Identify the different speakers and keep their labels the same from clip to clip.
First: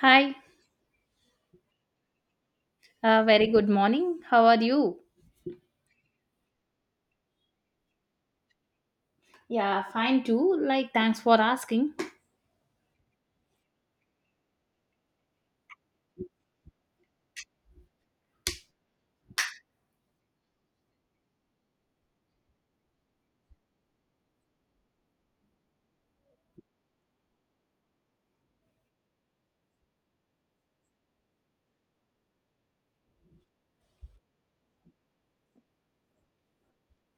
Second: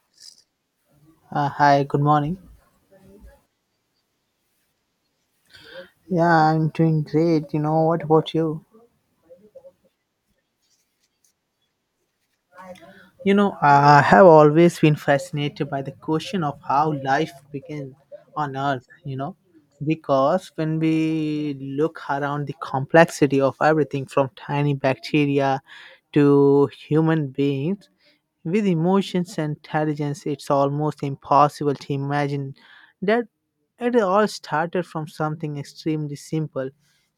Speaker 1: Hi,
Speaker 2: Hi, good morning.
Speaker 1: very good morning. How are you?
Speaker 2: Yeah, I'm doing great. You know, what about you?
Speaker 1: Yeah, fine too. Like, thanks for asking.
Speaker 2: You know, I have always been fascinated by the question of how life began on Earth, you know, because when we look around the complexity of everything from tiny bacteria to human beings, with emotions and intelligence, it's almost impossible to imagine that it all started from something extremely simple,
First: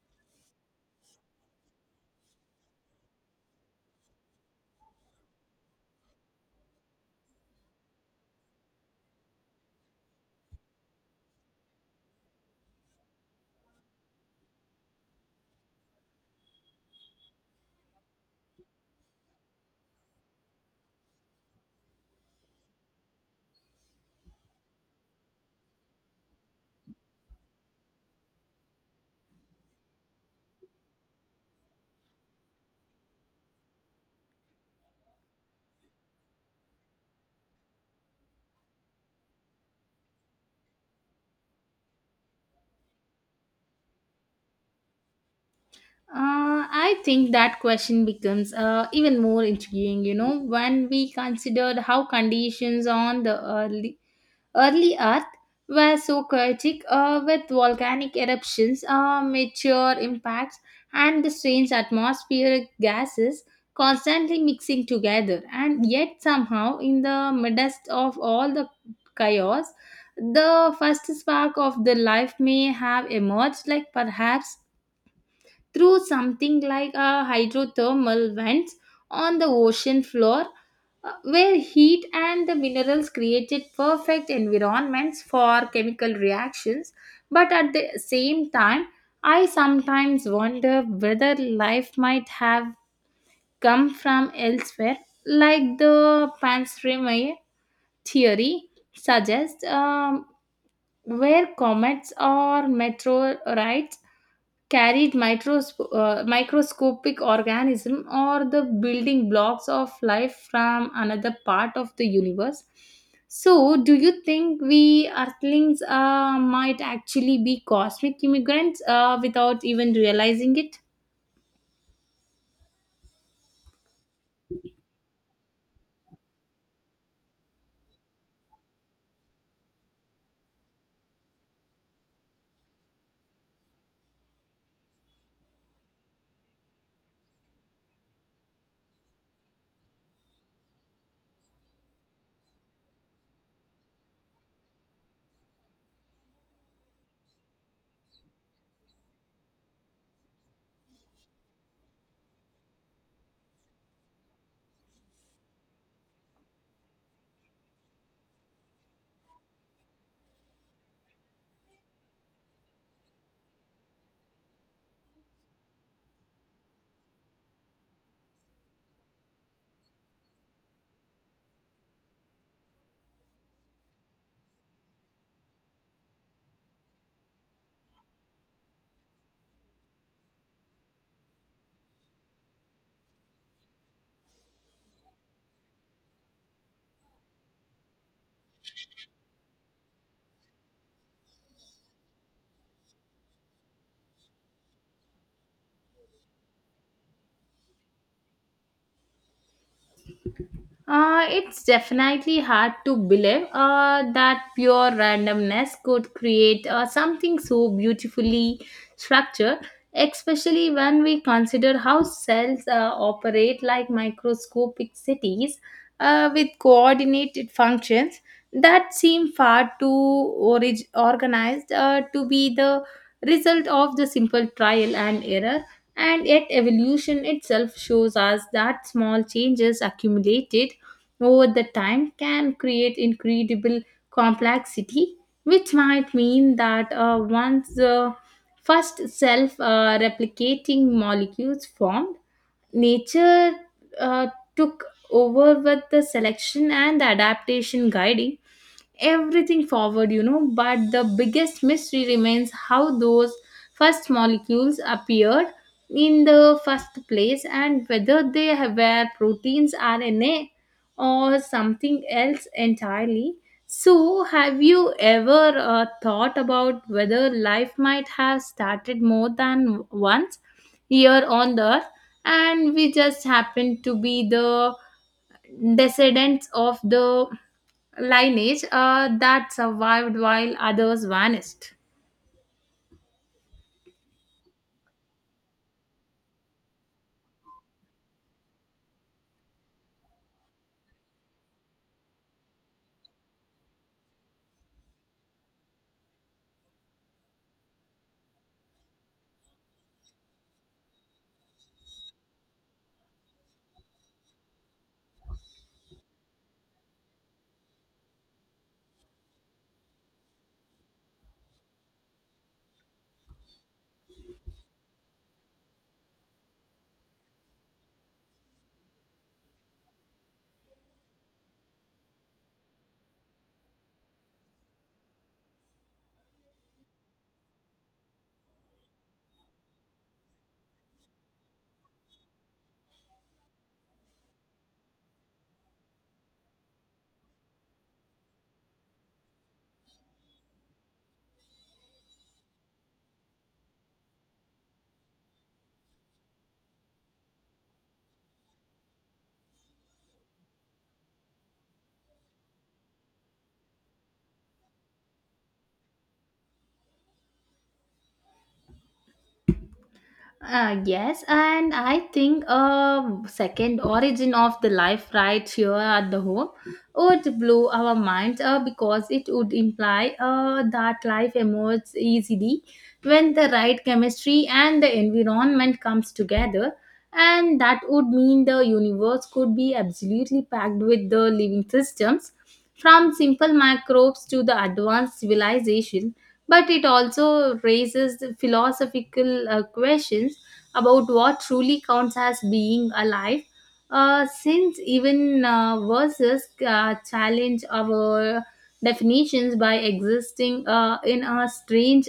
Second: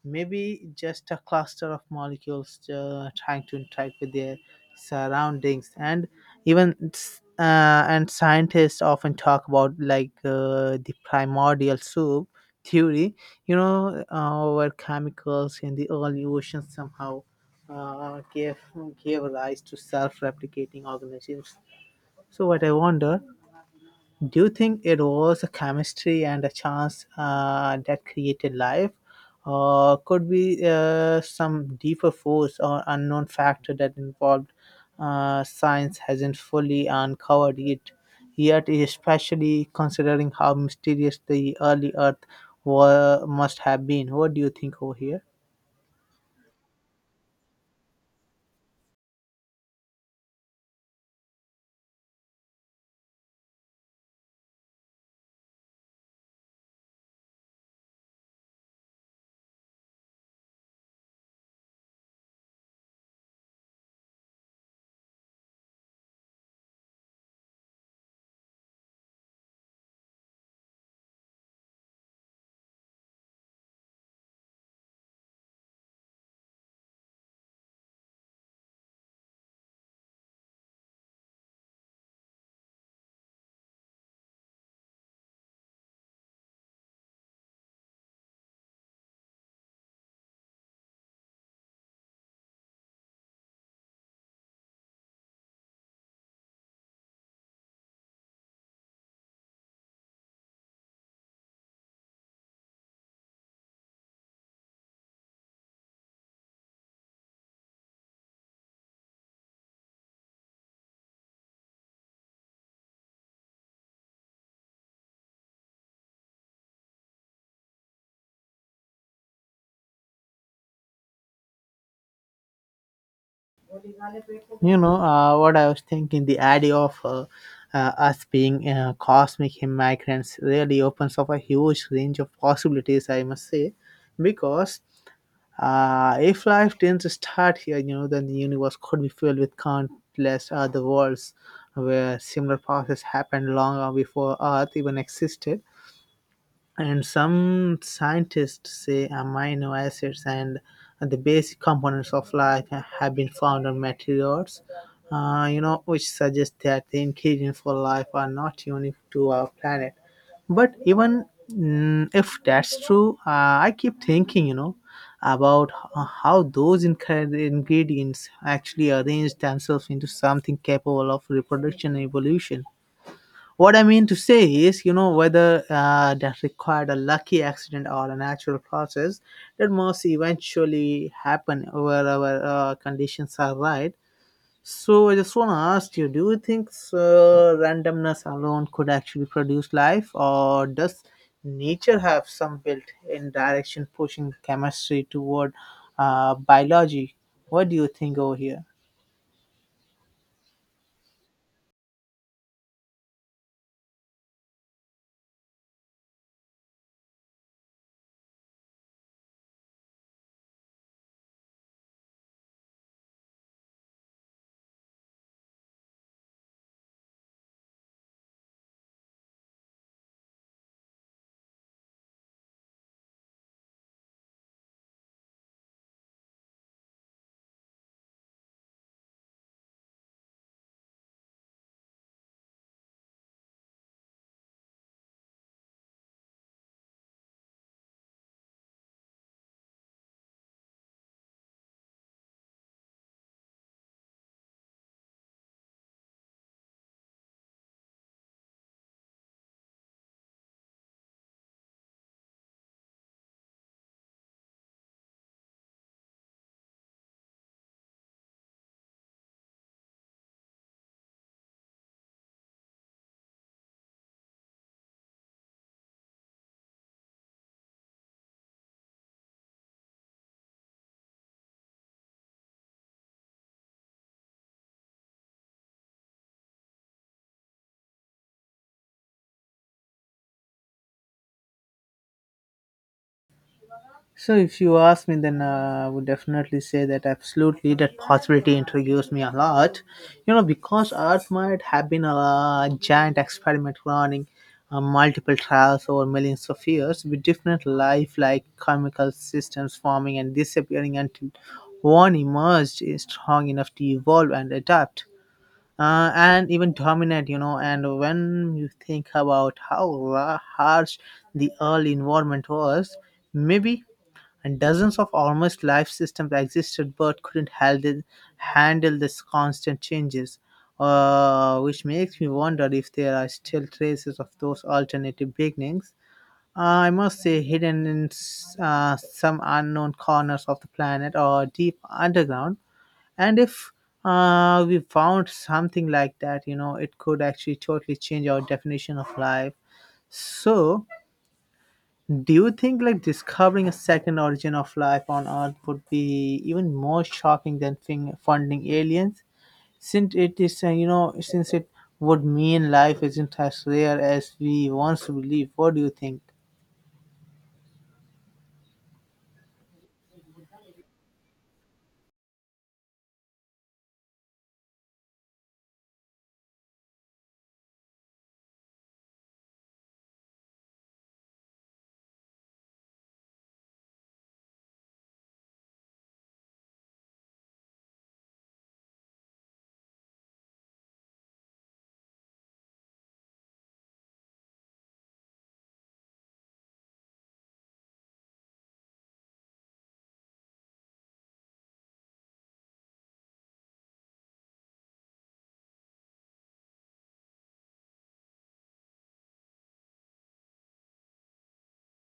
Speaker 2: maybe just a cluster of molecules trying to interact with their surroundings, and and scientists often talk about like the primordial soup theory, you know, where chemicals in the early oceans somehow gave gave rise to self-replicating organisms. So what I wonder, do you think it was a chemistry and a chance that created life? Or could be some deeper force or unknown factor that involved science hasn't fully uncovered it yet, especially considering how mysterious the early Earth must have been? What do you think over here?
Speaker 1: I think that question becomes even more intriguing, you know, when we considered how conditions on the early Earth were so chaotic with volcanic eruptions, meteor impacts, and the strange atmospheric gases constantly mixing together. And yet, somehow, in the midst of all the chaos, the first spark of the life may have emerged, like perhaps through something like a hydrothermal vents on the ocean floor where heat and the minerals created perfect environments for chemical reactions, but at the same time I sometimes wonder whether life might have come from elsewhere, like the panspermia theory suggests, where comets or meteorites carried microscopic organism or the building blocks of life from another part of the universe. So do you think we earthlings might actually be cosmic immigrants without even realizing it?
Speaker 2: You know, what I was thinking? The idea of us being cosmic migrants really opens up a huge range of possibilities, I must say, because if life didn't start here, you know, then the universe could be filled with countless other worlds where similar process happened long before Earth even existed. And some scientists say amino acids and the basic components of life have been found on meteorites, you know, which suggests that the ingredients for life are not unique to our planet. But even if that's true, I keep thinking, you know, about how those ingredients actually arrange themselves into something capable of reproduction and evolution. What I mean to say is, you know, whether that required a lucky accident or a natural process, that must eventually happen wherever conditions are right. So I just want to ask you: do you think randomness alone could actually produce life, or does nature have some built-in direction pushing chemistry toward biology? What do you think over here?
Speaker 1: It's definitely hard to believe that pure randomness could create something so beautifully structured, especially when we consider how cells operate like microscopic cities with coordinated functions that seem far too organized to be the result of the simple trial and error. And yet, evolution itself shows us that small changes accumulated over the time can create incredible complexity, which might mean that once the first self replicating molecules formed, nature uh, took over with the selection and adaptation guiding everything forward, you know. But the biggest mystery remains how those first molecules appeared in the first place and whether were proteins, RNA, or something else entirely. So, have you ever thought about whether life might have started more than once here on the earth and we just happen to be the descendants of the lineage that survived while others vanished.
Speaker 2: So, if you ask me, then I would definitely say that absolutely that possibility intrigues me a lot. You know, because Earth might have been a giant experiment running multiple trials over millions of years with different life like chemical systems forming and disappearing until one emerged is strong enough to evolve and adapt. And even dominate, you know. And when you think about how harsh the early environment was, maybe and dozens of almost life systems existed but couldn't handle, handle these constant changes, which makes me wonder if there are still traces of those alternative beginnings, I must say, hidden in some unknown corners of the planet or deep underground, and if we found something like that, you know, it could actually totally change our definition of life. So do you think like discovering a second origin of life on Earth would be even more shocking than funding aliens? Since it is, you know, since it would mean life isn't as rare as we once believed. What do you think?
Speaker 1: Yes, and I think a second origin of the life right here at the home would blow our minds because it would imply that life emerges easily when the right chemistry and the environment comes together, and that would mean the universe could be absolutely packed with the living systems, from simple microbes to the advanced civilization, but it also raises the philosophical questions about what truly counts as being alive, since even verses challenge our definitions by existing in a strange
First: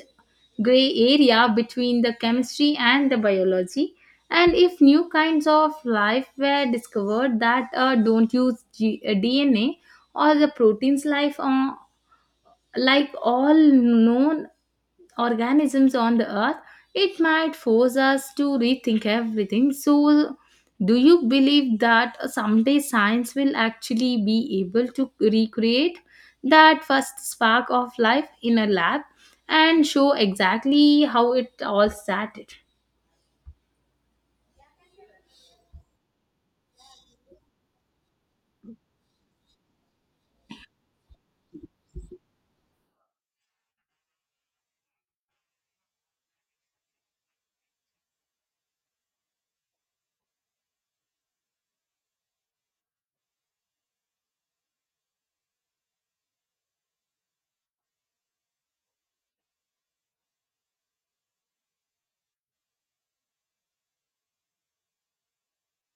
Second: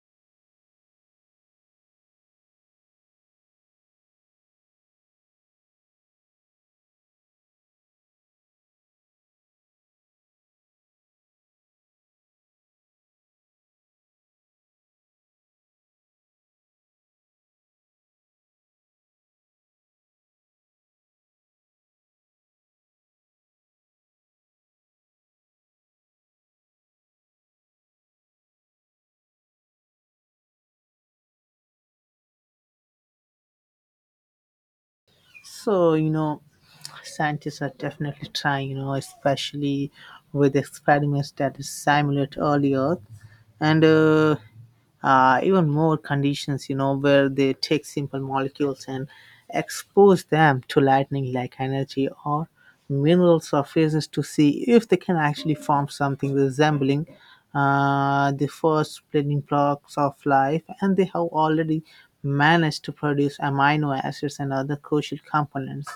Speaker 1: gray area between the chemistry and the biology. And if new kinds of life were discovered that don't use dna or the proteins life on, like all known organisms on the earth, it might force us to rethink everything. So, do you believe that someday science will actually be able to recreate that first spark of life in a lab and show exactly how it all started?
Speaker 2: So, you know, scientists are definitely trying, you know, especially with experiments that simulate early Earth and even more conditions, you know, where they take simple molecules and expose them to lightning like energy or mineral surfaces to see if they can actually form something resembling the first building blocks of life, and they have already managed to produce amino acids and other crucial components,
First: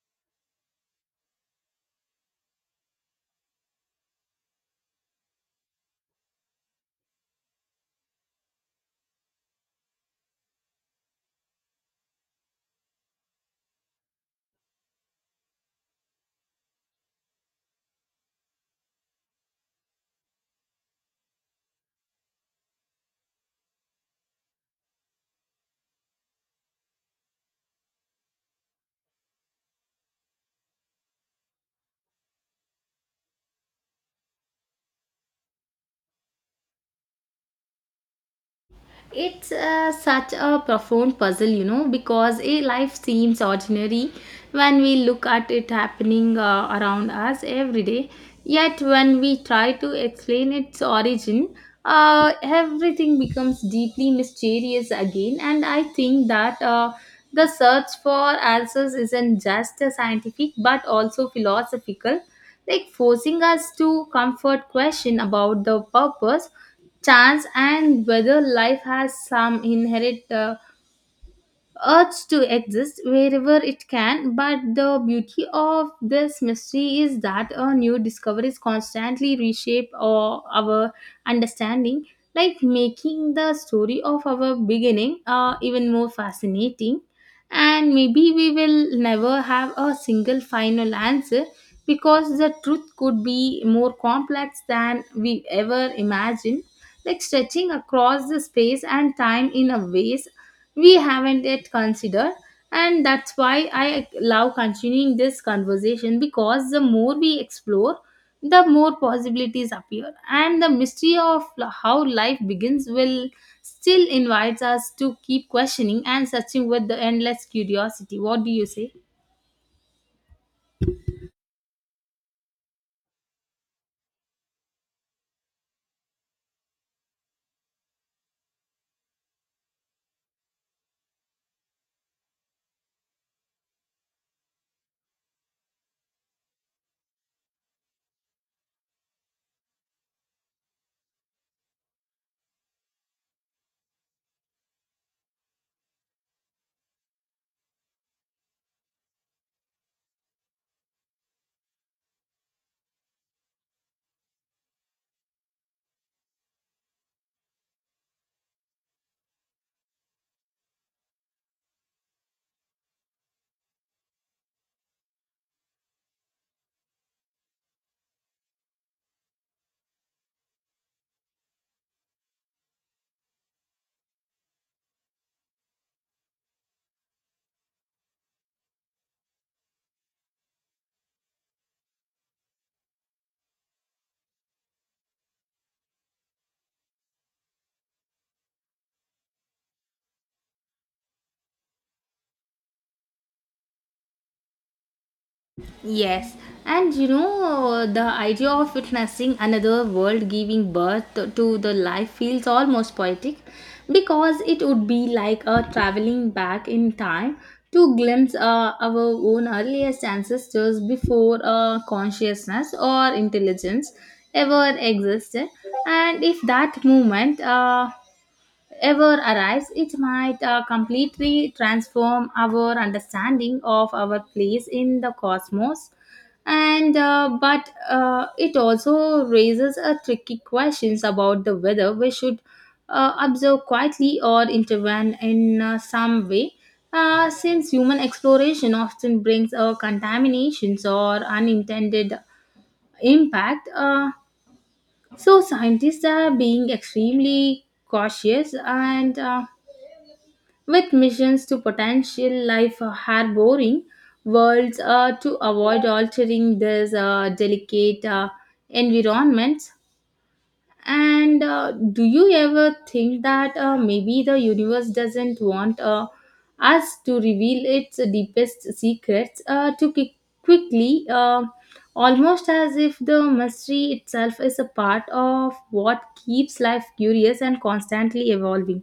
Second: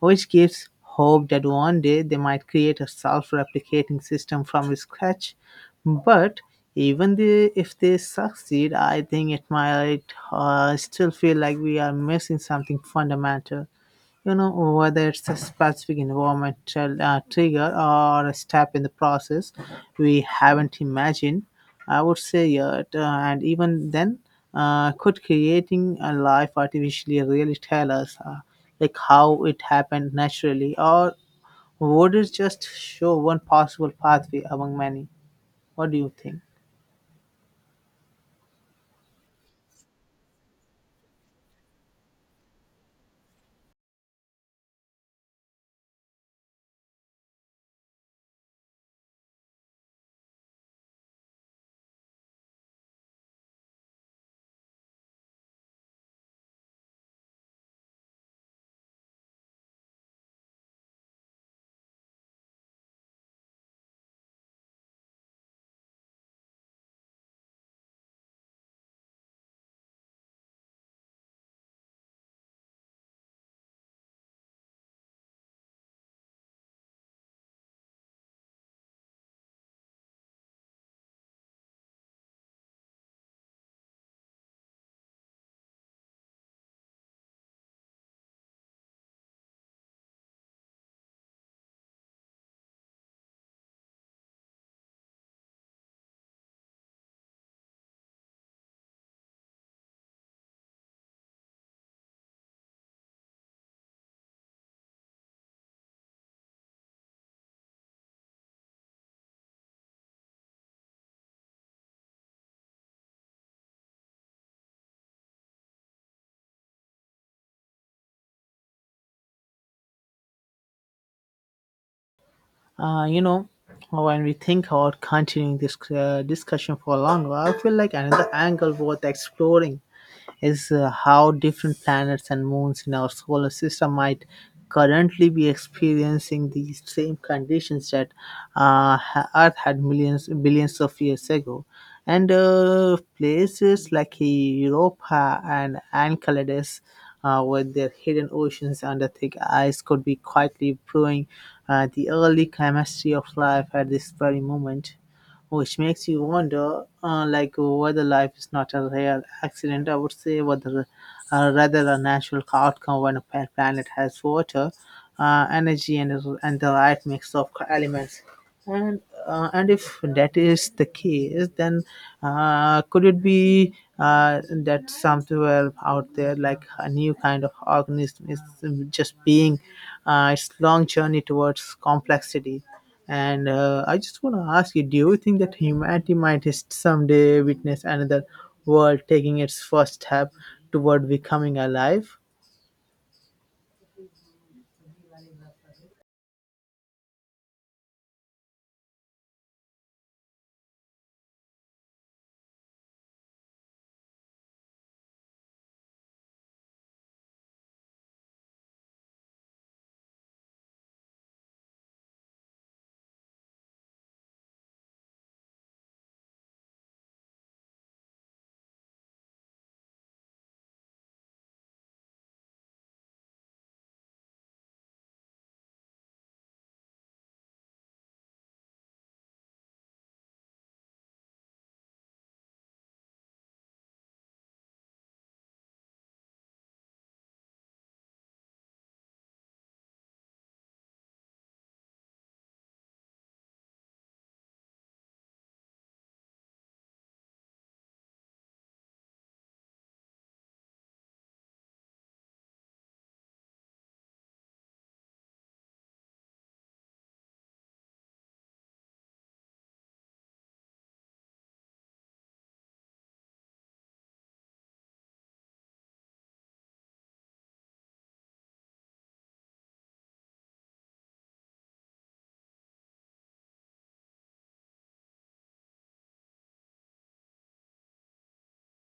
Speaker 2: which gives hope that one day they might create a self replicating system from scratch. But even the, if they succeed, I think it might still feel like we are missing something fundamental, you know, whether it's a specific environmental trigger or a step in the process we haven't imagined, I would say, yet. And even then, could creating a life artificially really tell us like how it happened naturally, or would it just show one possible pathway among many? What do you think?
Speaker 1: It's such a profound puzzle, you know, because a life seems ordinary when we look at it happening around us every day. Yet, when we try to explain its origin, everything becomes deeply mysterious again. And I think that the search for answers isn't just scientific but also philosophical, like forcing us to comfort question about the purpose, chance, and whether life has some inherent urge to exist wherever it can. But the beauty of this mystery is that a new discoveries constantly reshape our understanding, like making the story of our beginning even more fascinating. And maybe we will never have a single final answer because the truth could be more complex than we ever imagined, like stretching across the space and time in a ways we haven't yet considered. And that's why I love continuing this conversation because the more we explore the more possibilities appear, and the mystery of how life begins will still invites us to keep questioning and searching with the endless curiosity. What do you say?
Speaker 2: You know, when we think about continuing this discussion for longer, I feel like another angle worth exploring is how different planets and moons in our solar system might currently be experiencing these same conditions that Earth had millions billions of years ago. And places like Europa and Enceladus, with their hidden oceans under thick ice, could be quietly brewing the early chemistry of life at this very moment, which makes you wonder like whether life is not a real accident, I would say, whether rather a natural outcome when a planet has water, energy and, the right mix of elements, and and if that is the case, then could it be that somewhere out there, like a new kind of organism, is just being its long journey towards complexity? And I just want to ask you: do you think that humanity might just someday witness another world taking its first step toward becoming alive?
Speaker 1: Yes, and you know, the idea of witnessing another world giving birth to the life feels almost poetic because it would be like a traveling back in time to glimpse our own earliest ancestors before consciousness or intelligence ever existed. And if that moment ever arrives, it might completely transform our understanding of our place in the cosmos. And but it also raises a tricky questions about the whether we should observe quietly or intervene in some way. Since human exploration often brings contaminations or unintended impact, so scientists are being extremely cautious and with missions to potential life harboring worlds to avoid altering these delicate environments. And do you ever think that maybe the universe doesn't want us to reveal its deepest secrets too quickly, almost as if the mystery itself is a part of what keeps life curious and constantly evolving?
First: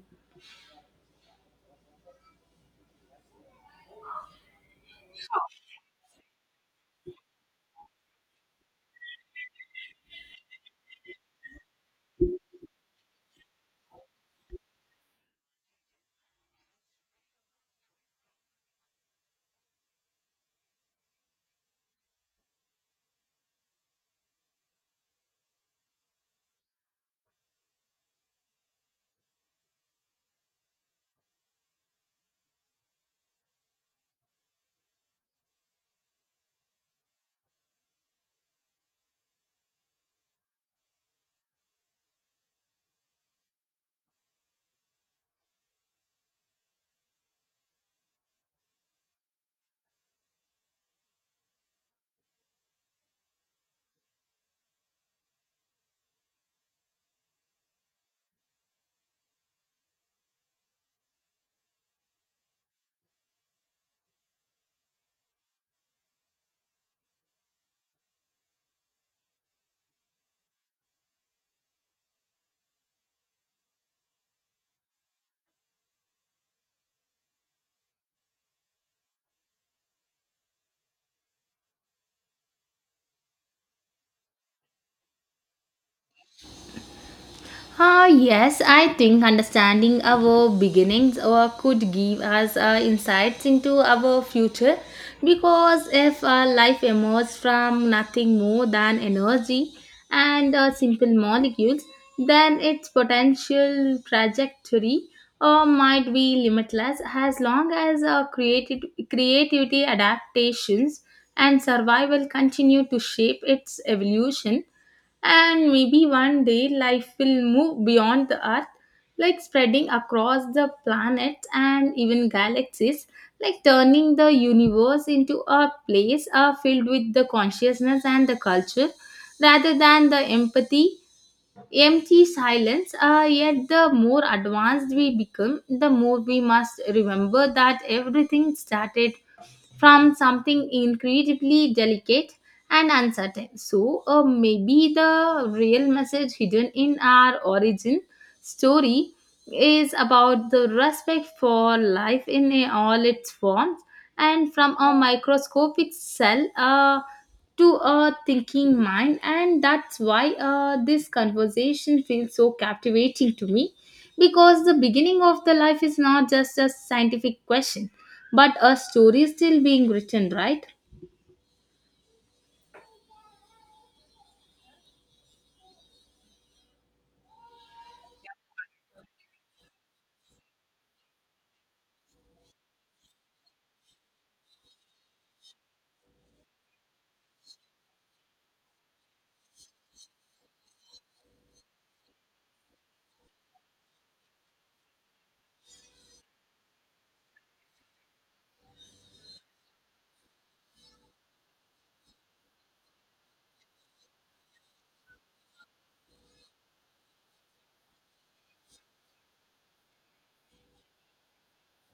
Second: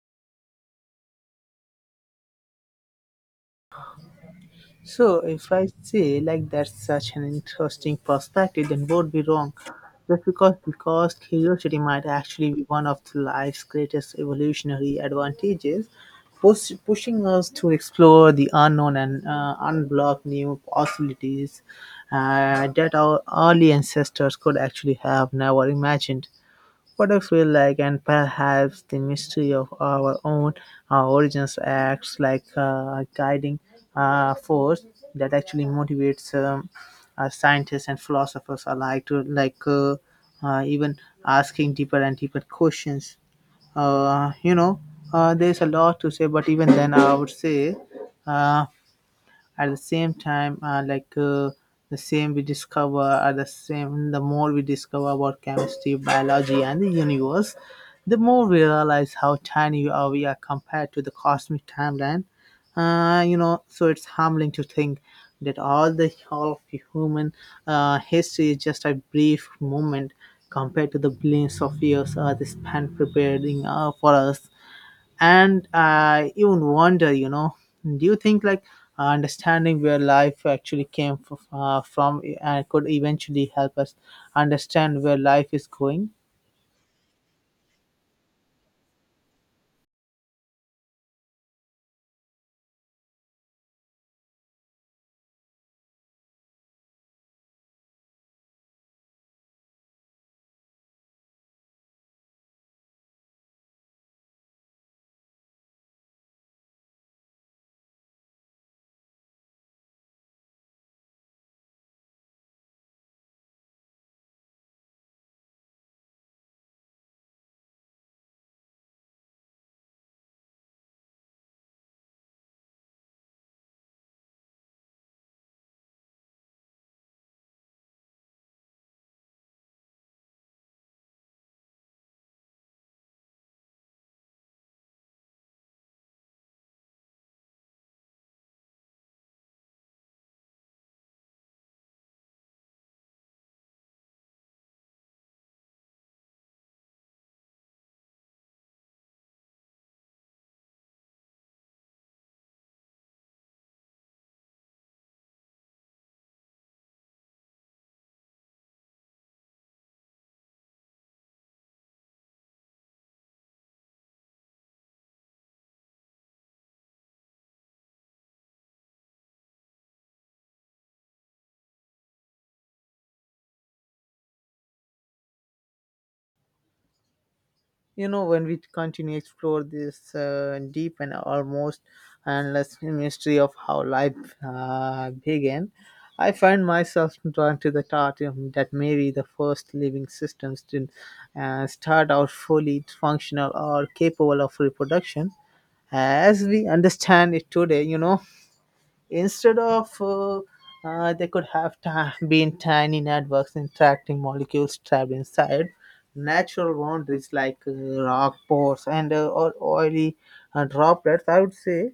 Speaker 2: So, if I say like that's such an interesting perspective, then would be wrong. Just because curiosity might actually be one of the life's greatest evolutionary advantages, pushing us to explore the unknown and unblock new possibilities that our early ancestors could actually have never imagined, what I feel like, and perhaps the mystery of our own origins acts like a guiding force that actually motivates scientists and philosophers alike to even asking deeper and deeper questions. You know, there's a lot to say, but even then, I would say. Uh, at the same time, the same we discover are the same the more we discover about chemistry biology and the universe, the more we realize how tiny are we are compared to the cosmic timeline, you know, so it's humbling to think that all of the human history is just a brief moment compared to the billions of years they spent preparing for us, and I even wonder, you know, do you think like understanding where life actually came from could eventually help us understand where life is going?
Speaker 1: Ah, yes, I think understanding our beginnings or could give us insights into our future because if life emerges from nothing more than energy and simple molecules, then its potential trajectory might be limitless as long as creativity, adaptations, and survival continue to shape its evolution. And maybe one day life will move beyond the earth, like spreading across the planet and even galaxies, like turning the universe into a place filled with the consciousness and the culture rather than the empty silence. Yet, the more advanced we become, the more we must remember that everything started from something incredibly delicate and uncertain. So, maybe the real message hidden in our origin story is about the respect for life in all its forms, and from a microscopic cell to a thinking mind. And that's why this conversation feels so captivating to me, because the beginning of the life is not just a scientific question but a story still being written, right?
Speaker 2: You know, when we continue explore this deep and almost endless mystery of how life began, I find myself drawn to the thought that maybe the first living systems didn't start out fully functional or capable of reproduction as we understand it today, you know. Instead of, they could have been tiny networks interacting molecules trapped inside natural boundaries like rock pores and or oily droplets, I would say,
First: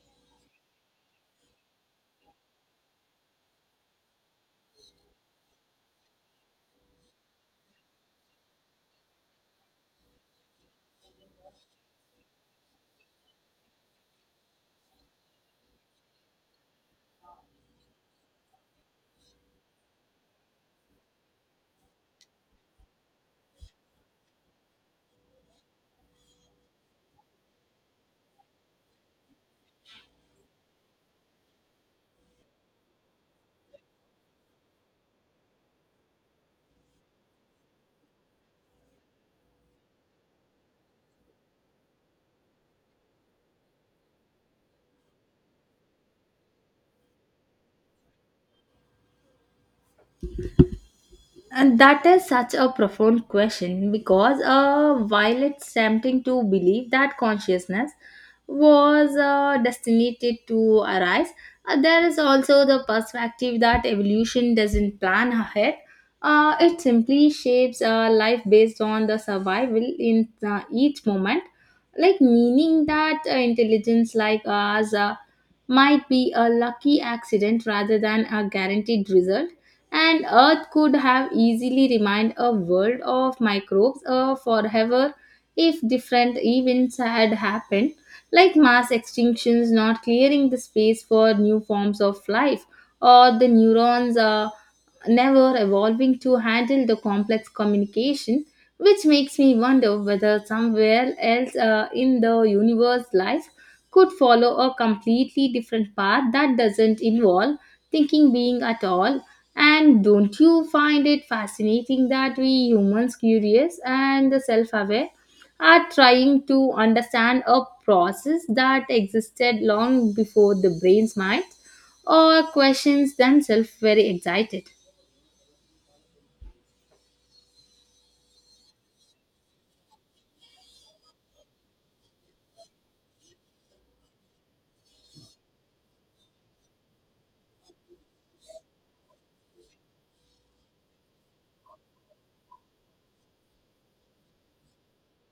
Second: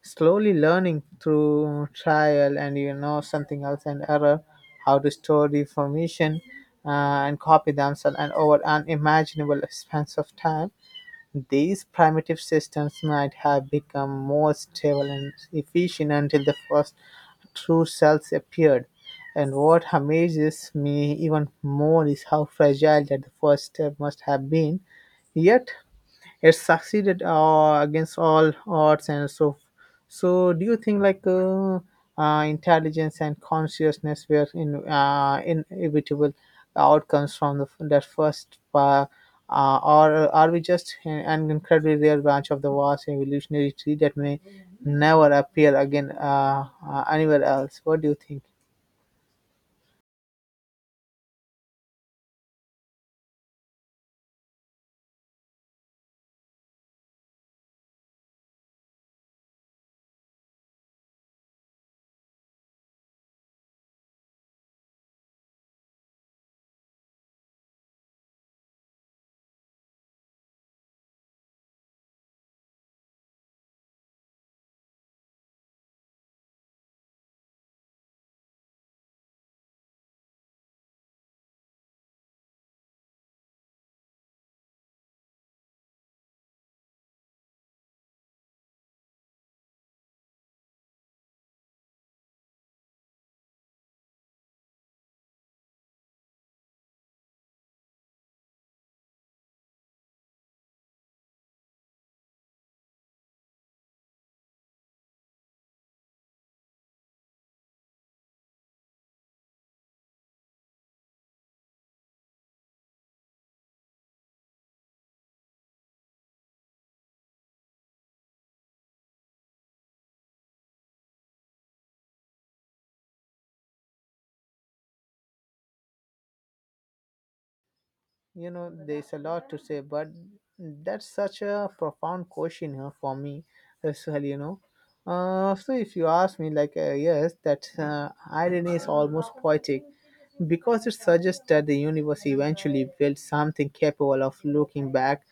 Speaker 2: slowly learning through trial and, you know, something else and error, how to store the information uh, and copy themselves, and over unimaginable expanse of time these primitive systems might have become more stable and efficient until the first true cells appeared. And what amazes me even more is how fragile that the first step must have been. Yet it succeeded against all odds. And so, so do you think like intelligence and consciousness were in inevitable outcomes from the, that first, or are we just an incredibly rare branch of the vast evolutionary tree that may never appear again anywhere else? What do you think?
Speaker 1: And that is such a profound question because while it's tempting to believe that consciousness was destined to arise, there is also the perspective that evolution doesn't plan ahead. It simply shapes life based on the survival in each moment, like meaning that intelligence like ours might be a lucky accident rather than a guaranteed result. And Earth could have easily remained a world of microbes forever if different events had happened, like mass extinctions not clearing the space for new forms of life or the neurons never evolving to handle the complex communication, which makes me wonder whether somewhere else in the universe life could follow a completely different path that doesn't involve thinking being at all. And don't you find it fascinating that we humans, curious and self aware, are trying to understand a process that existed long before the brain's mind or questions themselves very excited?
Speaker 2: You know, there's a lot to say, but that's such a profound question here for me as well, you know. So if you ask me like, yes, that irony is almost poetic, because it suggests that the universe eventually built something capable of looking back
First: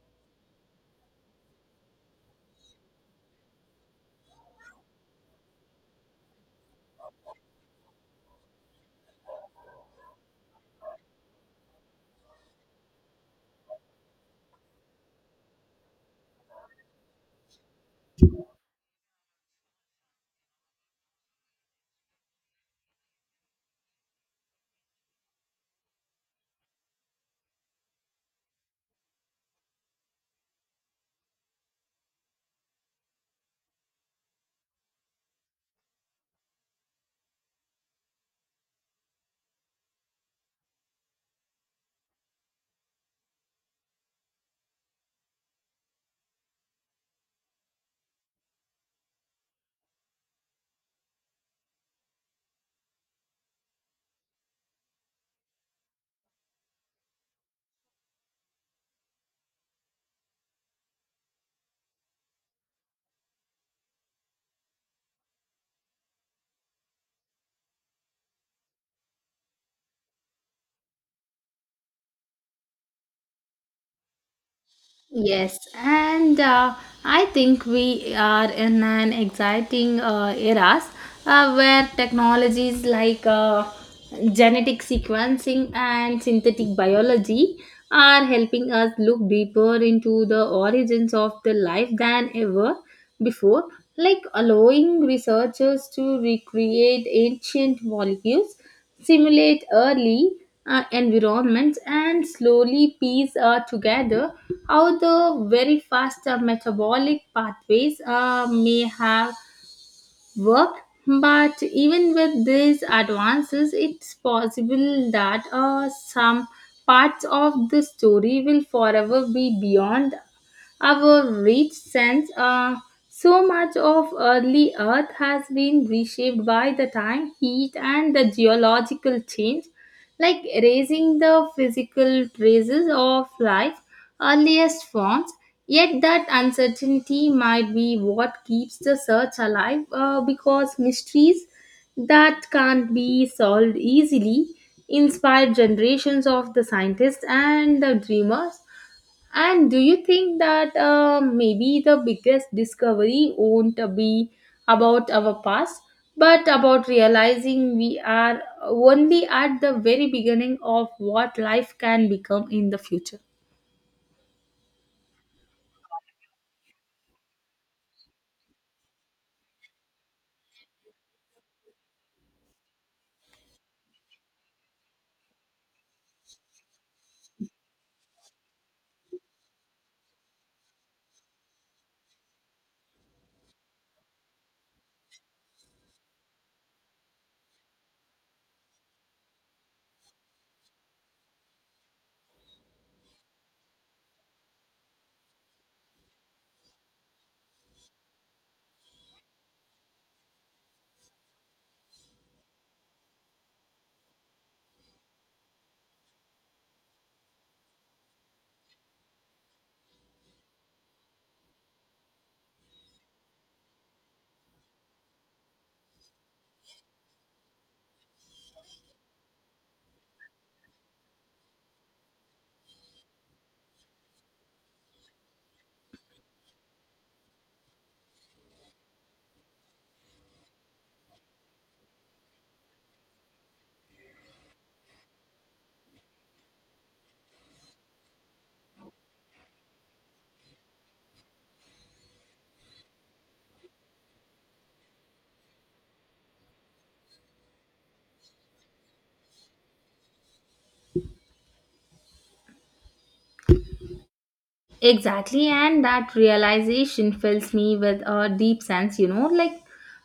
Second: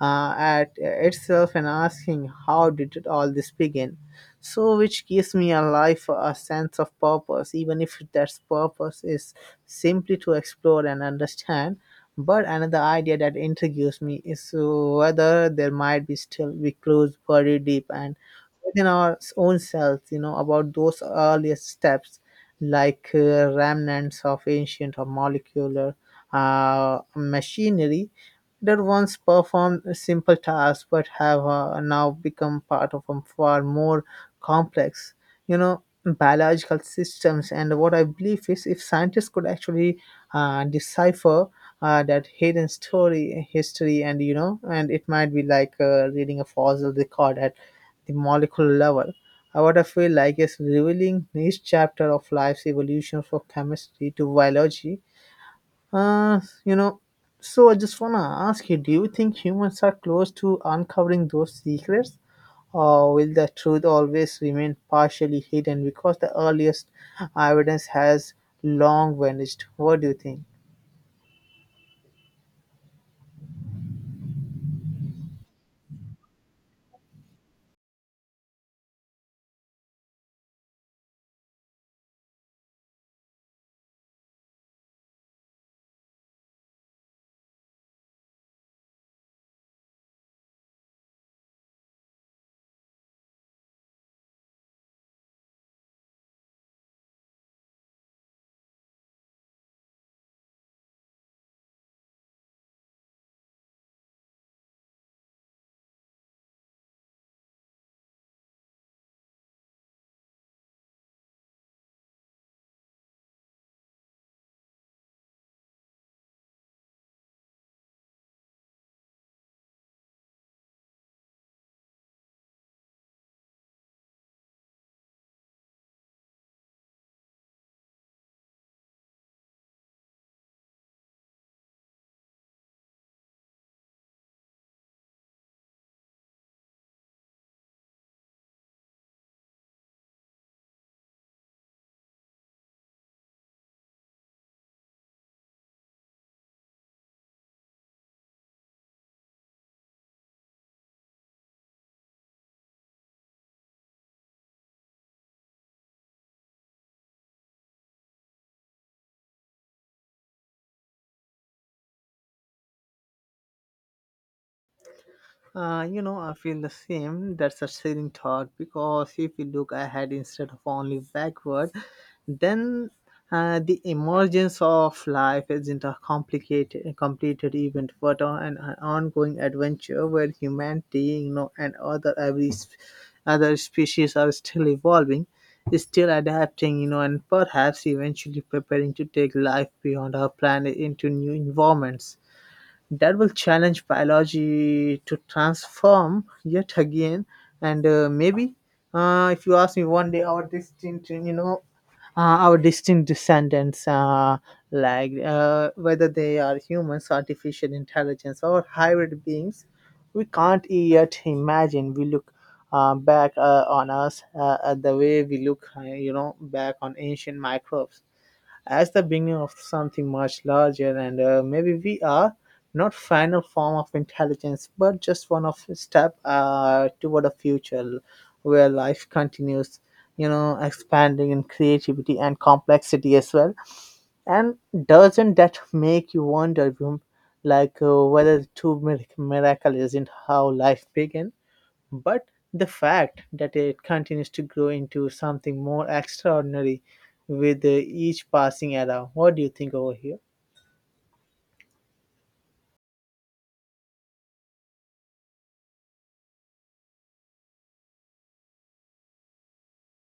Speaker 2: at itself and asking how did it all this begin, so which gives me a life a sense of purpose even if that purpose is simply to explore and understand. But another idea that intrigues me is whether there might be still be clues buried deep and within our own selves, you know, about those earliest steps, like remnants of ancient or molecular machinery that once performed simple tasks but have now become part of a far more complex, you know, biological systems. And what I believe is, if scientists could actually decipher that hidden story history, and, you know, and it might be like reading a fossil record at the molecular level, what I feel like, is revealing each chapter of life's evolution from chemistry to biology, you know. So I just want to ask you, do you think humans are close to uncovering those secrets, or will the truth always remain partially hidden because the earliest evidence has long vanished? What do you think?
Speaker 1: Yes, and I think we are in an exciting eras where technologies like genetic sequencing and synthetic biology are helping us look deeper into the origins of the life than ever before, like allowing researchers to recreate ancient molecules, simulate early environments, and slowly piece together how the very fast metabolic pathways may have work. But even with these advances, it's possible that some parts of the story will forever be beyond our reach, since so much of early Earth has been reshaped by the time, heat, and the geological change, like erasing the physical traces of life's earliest forms. Yet, that uncertainty might be what keeps the search alive because mysteries that can't be solved easily inspired generations of the scientists and the dreamers. And do you think that maybe the biggest discovery won't be about our past, but about realizing we are only at the very beginning of what life can become in the future?
Speaker 2: You know, I feel the same. That's a silly thought because if you look ahead instead of only backward, then the emergence of life isn't a complicated, completed event, but an ongoing adventure where humanity, and other every other species are still evolving, is still adapting, and perhaps eventually preparing to take life beyond our planet into new environments that will challenge biology to transform yet again and maybe if you ask me one day our distinct our distinct descendants like whether they are humans, artificial intelligence, or hybrid beings we can't yet imagine. We look back on us at the way we look, back on ancient microbes as the beginning of something much larger. And maybe we are not final form of intelligence but just one of step toward a future where life continues, expanding in creativity and complexity as well. And doesn't that make you wonder, Vyom, like whether the true miracle isn't how life began, but the fact that it continues to grow into something more extraordinary with each passing era. What do you think over here?
Speaker 1: Exactly, and that realization fills me with a deep sense, you know, like,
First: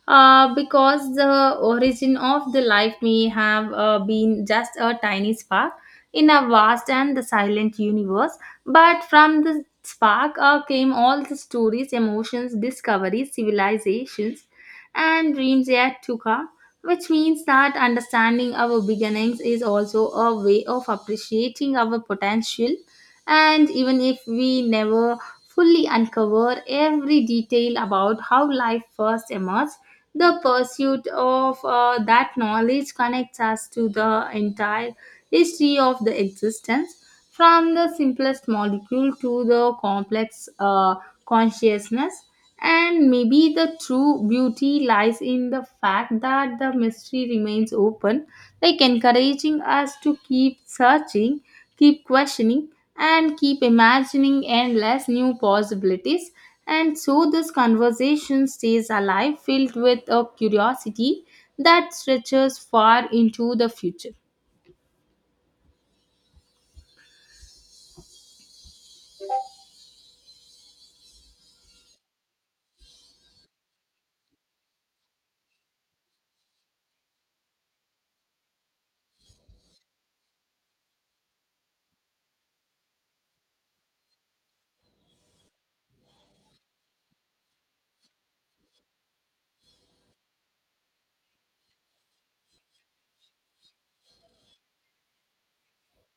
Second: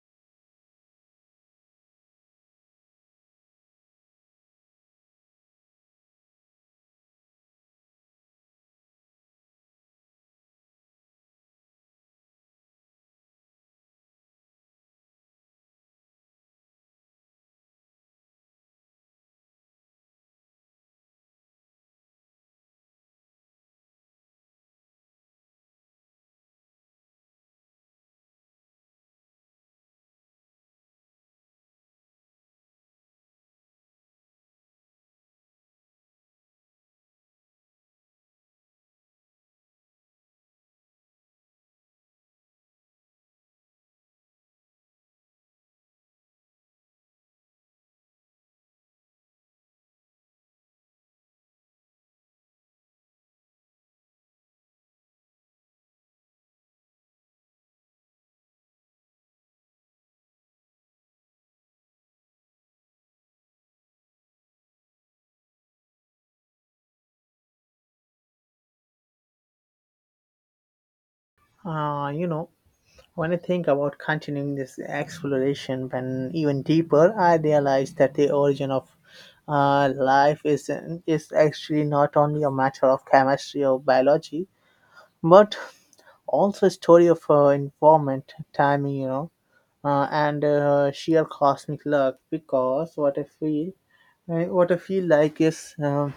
Speaker 1: because the origin of the life may have been just a tiny spark in a vast and the silent universe, but from the spark came all the stories, emotions, discoveries, civilizations, and dreams yet to come. Which means that understanding our beginnings is also a way of appreciating our potential. And even if we never fully uncover every detail about how life first emerged, the pursuit of that knowledge connects us to the entire history of the existence, from the simplest molecule to the complex consciousness. And maybe the true beauty lies in the fact that the mystery remains open, like encouraging us to keep searching, keep questioning, and keep imagining endless new possibilities. And so this conversation stays alive, filled with a curiosity that stretches far into the future.
Speaker 2: Uh, you know, when I think about continuing this exploration when even deeper, I realize that the origin of life is actually not only a matter of chemistry or biology, but also a story of environment, timing, and sheer cosmic luck. Because what I feel like is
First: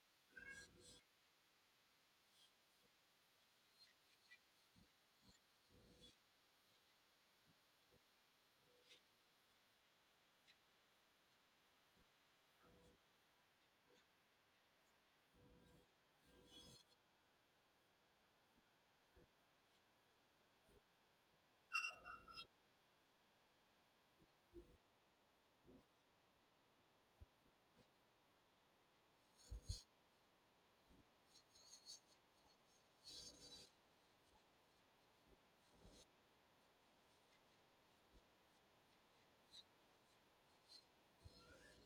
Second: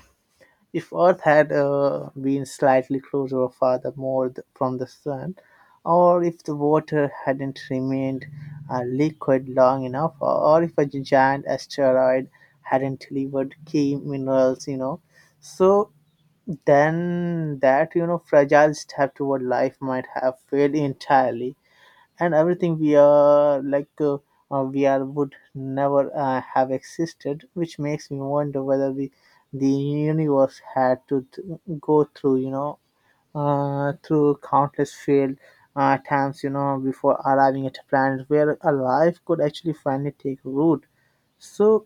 Speaker 2: if Earth had been slightly closer or farther from the sun, or if the water hadn't remained liquid long enough, or if a giant asteroid hadn't delivered key minerals, so then that fragile step toward life might have failed entirely, and everything we are, we are, would never have existed, which makes me wonder whether we the universe had to go through, through countless failed times, before arriving at a planet where a life could actually finally take root. So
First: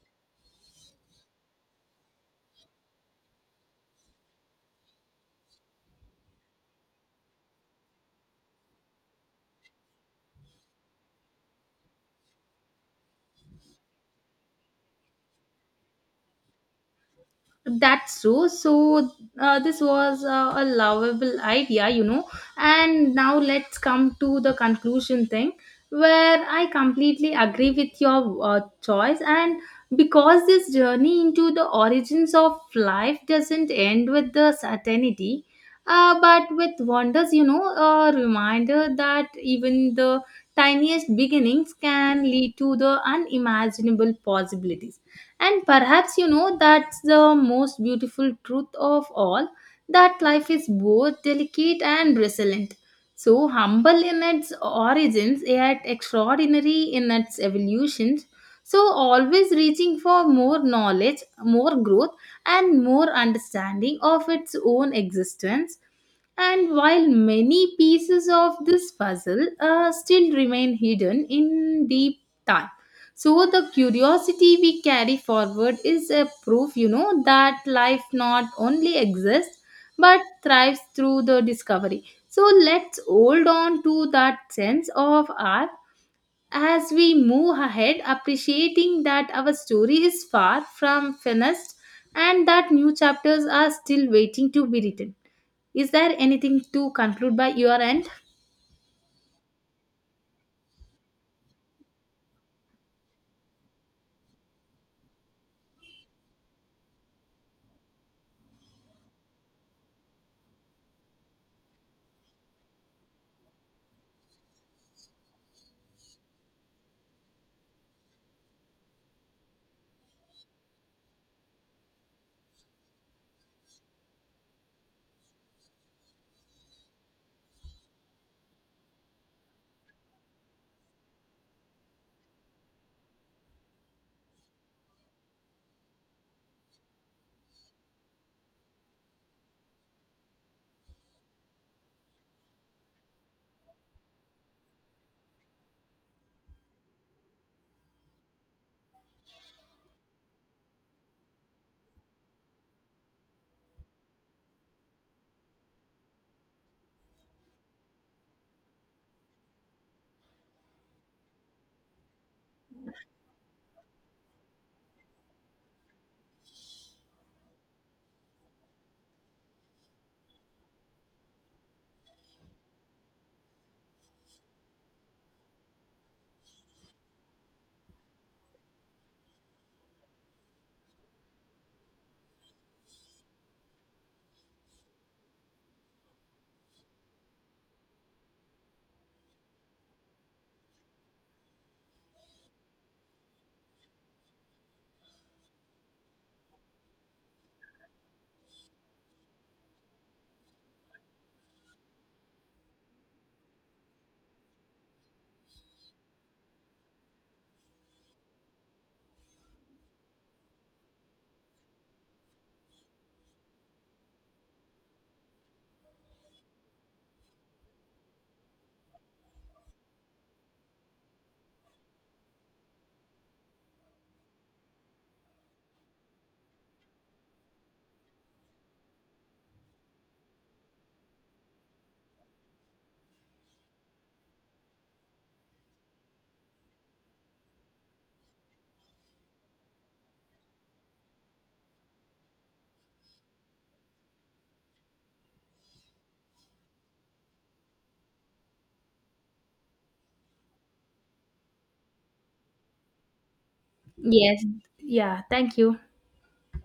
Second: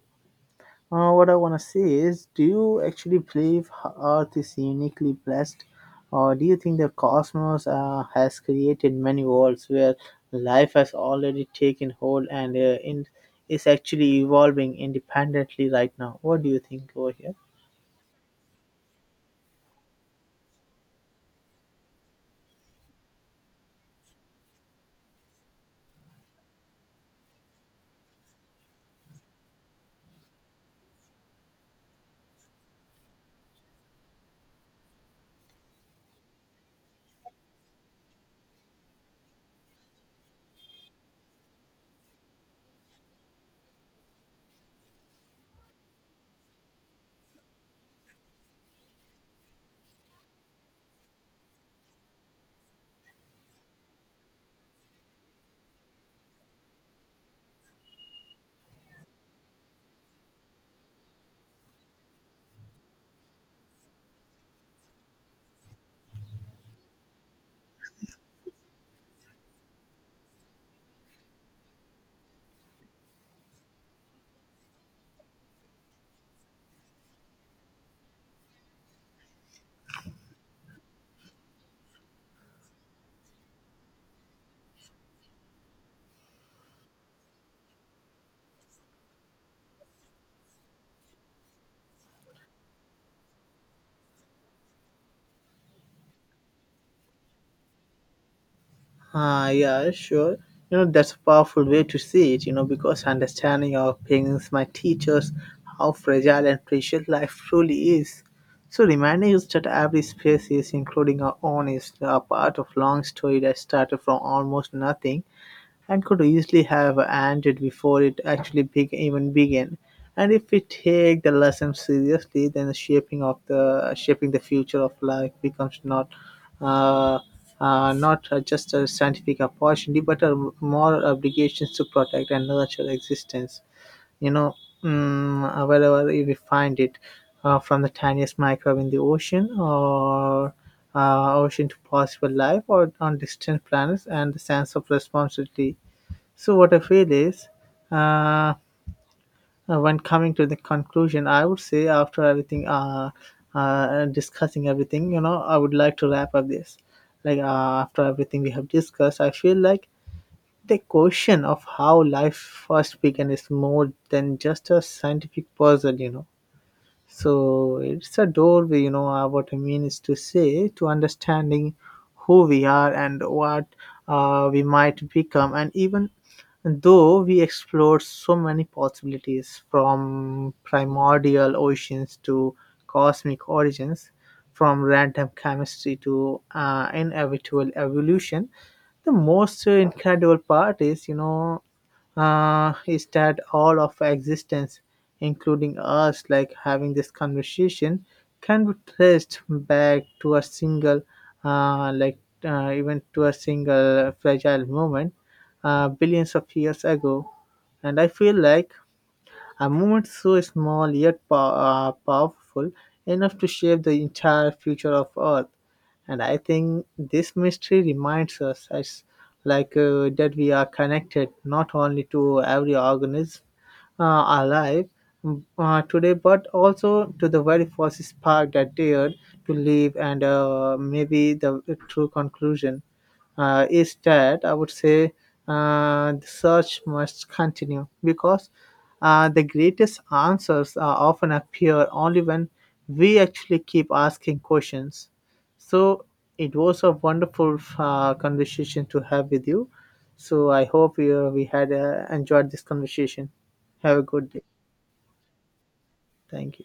Speaker 2: what I want to say is, do you actually believe Earth is uniquely blessed, or do you think the cosmos has created many worlds where life has already taken hold and is actually evolving independently right now? What do you think over here?
Speaker 1: That's true. So, this was a lovable idea, you know. And now let's come to the conclusion thing where I completely agree with your choice. And because this journey into the origins of life doesn't end with the certainty, but with wonders, you know, a reminder that even the tiniest beginnings can lead to the unimaginable possibilities. And perhaps you know that's the most beautiful truth of all, that life is both delicate and resilient. So humble in its origins, yet extraordinary in its evolutions. So always reaching for more knowledge, more growth, and more understanding of its own existence. And while many pieces of this puzzle still remain hidden in deep time, so the curiosity we carry forward is a proof, you know, that life not only exists but thrives through the discovery. So let's hold on to that sense of awe as we move ahead, appreciating that our story is far from finished and that new chapters are still waiting to be written. Is there anything to conclude by your end?
Speaker 2: Ah, yeah, sure. You know, that's a powerful way to see it, you know, because understanding our opinions might teach us how fragile and precious life truly is. So, reminding us that every species, including our own, is a part of long story that started from almost nothing and could easily have ended before it actually even began. And if we take the lesson seriously, then the shaping the future of life becomes uh, not just a scientific opportunity, but a moral obligations to protect and nurture existence. You know, mm, wherever we find it, from the tiniest microbe in the ocean or ocean to possible life or on distant planets and the sense of responsibility. So what I feel is, uh, when coming to the conclusion, I would say after discussing everything, you know, I would like to wrap up this. Like after everything we have discussed, I feel like the question of how life first began is more than just a scientific puzzle, you know, so it's a doorway, you know, what I mean is to say, to understanding who we are and what we might become. And even though we explored so many possibilities, from primordial oceans to cosmic origins, from random chemistry to inevitable evolution, the most incredible part is, is that all of existence, including us, like having this conversation, can be traced back to a single, like even to a single fragile moment billions of years ago. And I feel like a moment so small yet powerful enough to shape the entire future of Earth. And I think this mystery reminds us as like that we are connected not only to every organism alive, today, but also to the very first spark that dared to live. And maybe the true conclusion is that, I would say, the search must continue, because the greatest answers often appear only when we actually keep asking questions. So it was a wonderful conversation to have with you. So I hope we had enjoyed this conversation. Have a good day.
Speaker 1: Yes, yeah, thank you.
Speaker 2: Thank you.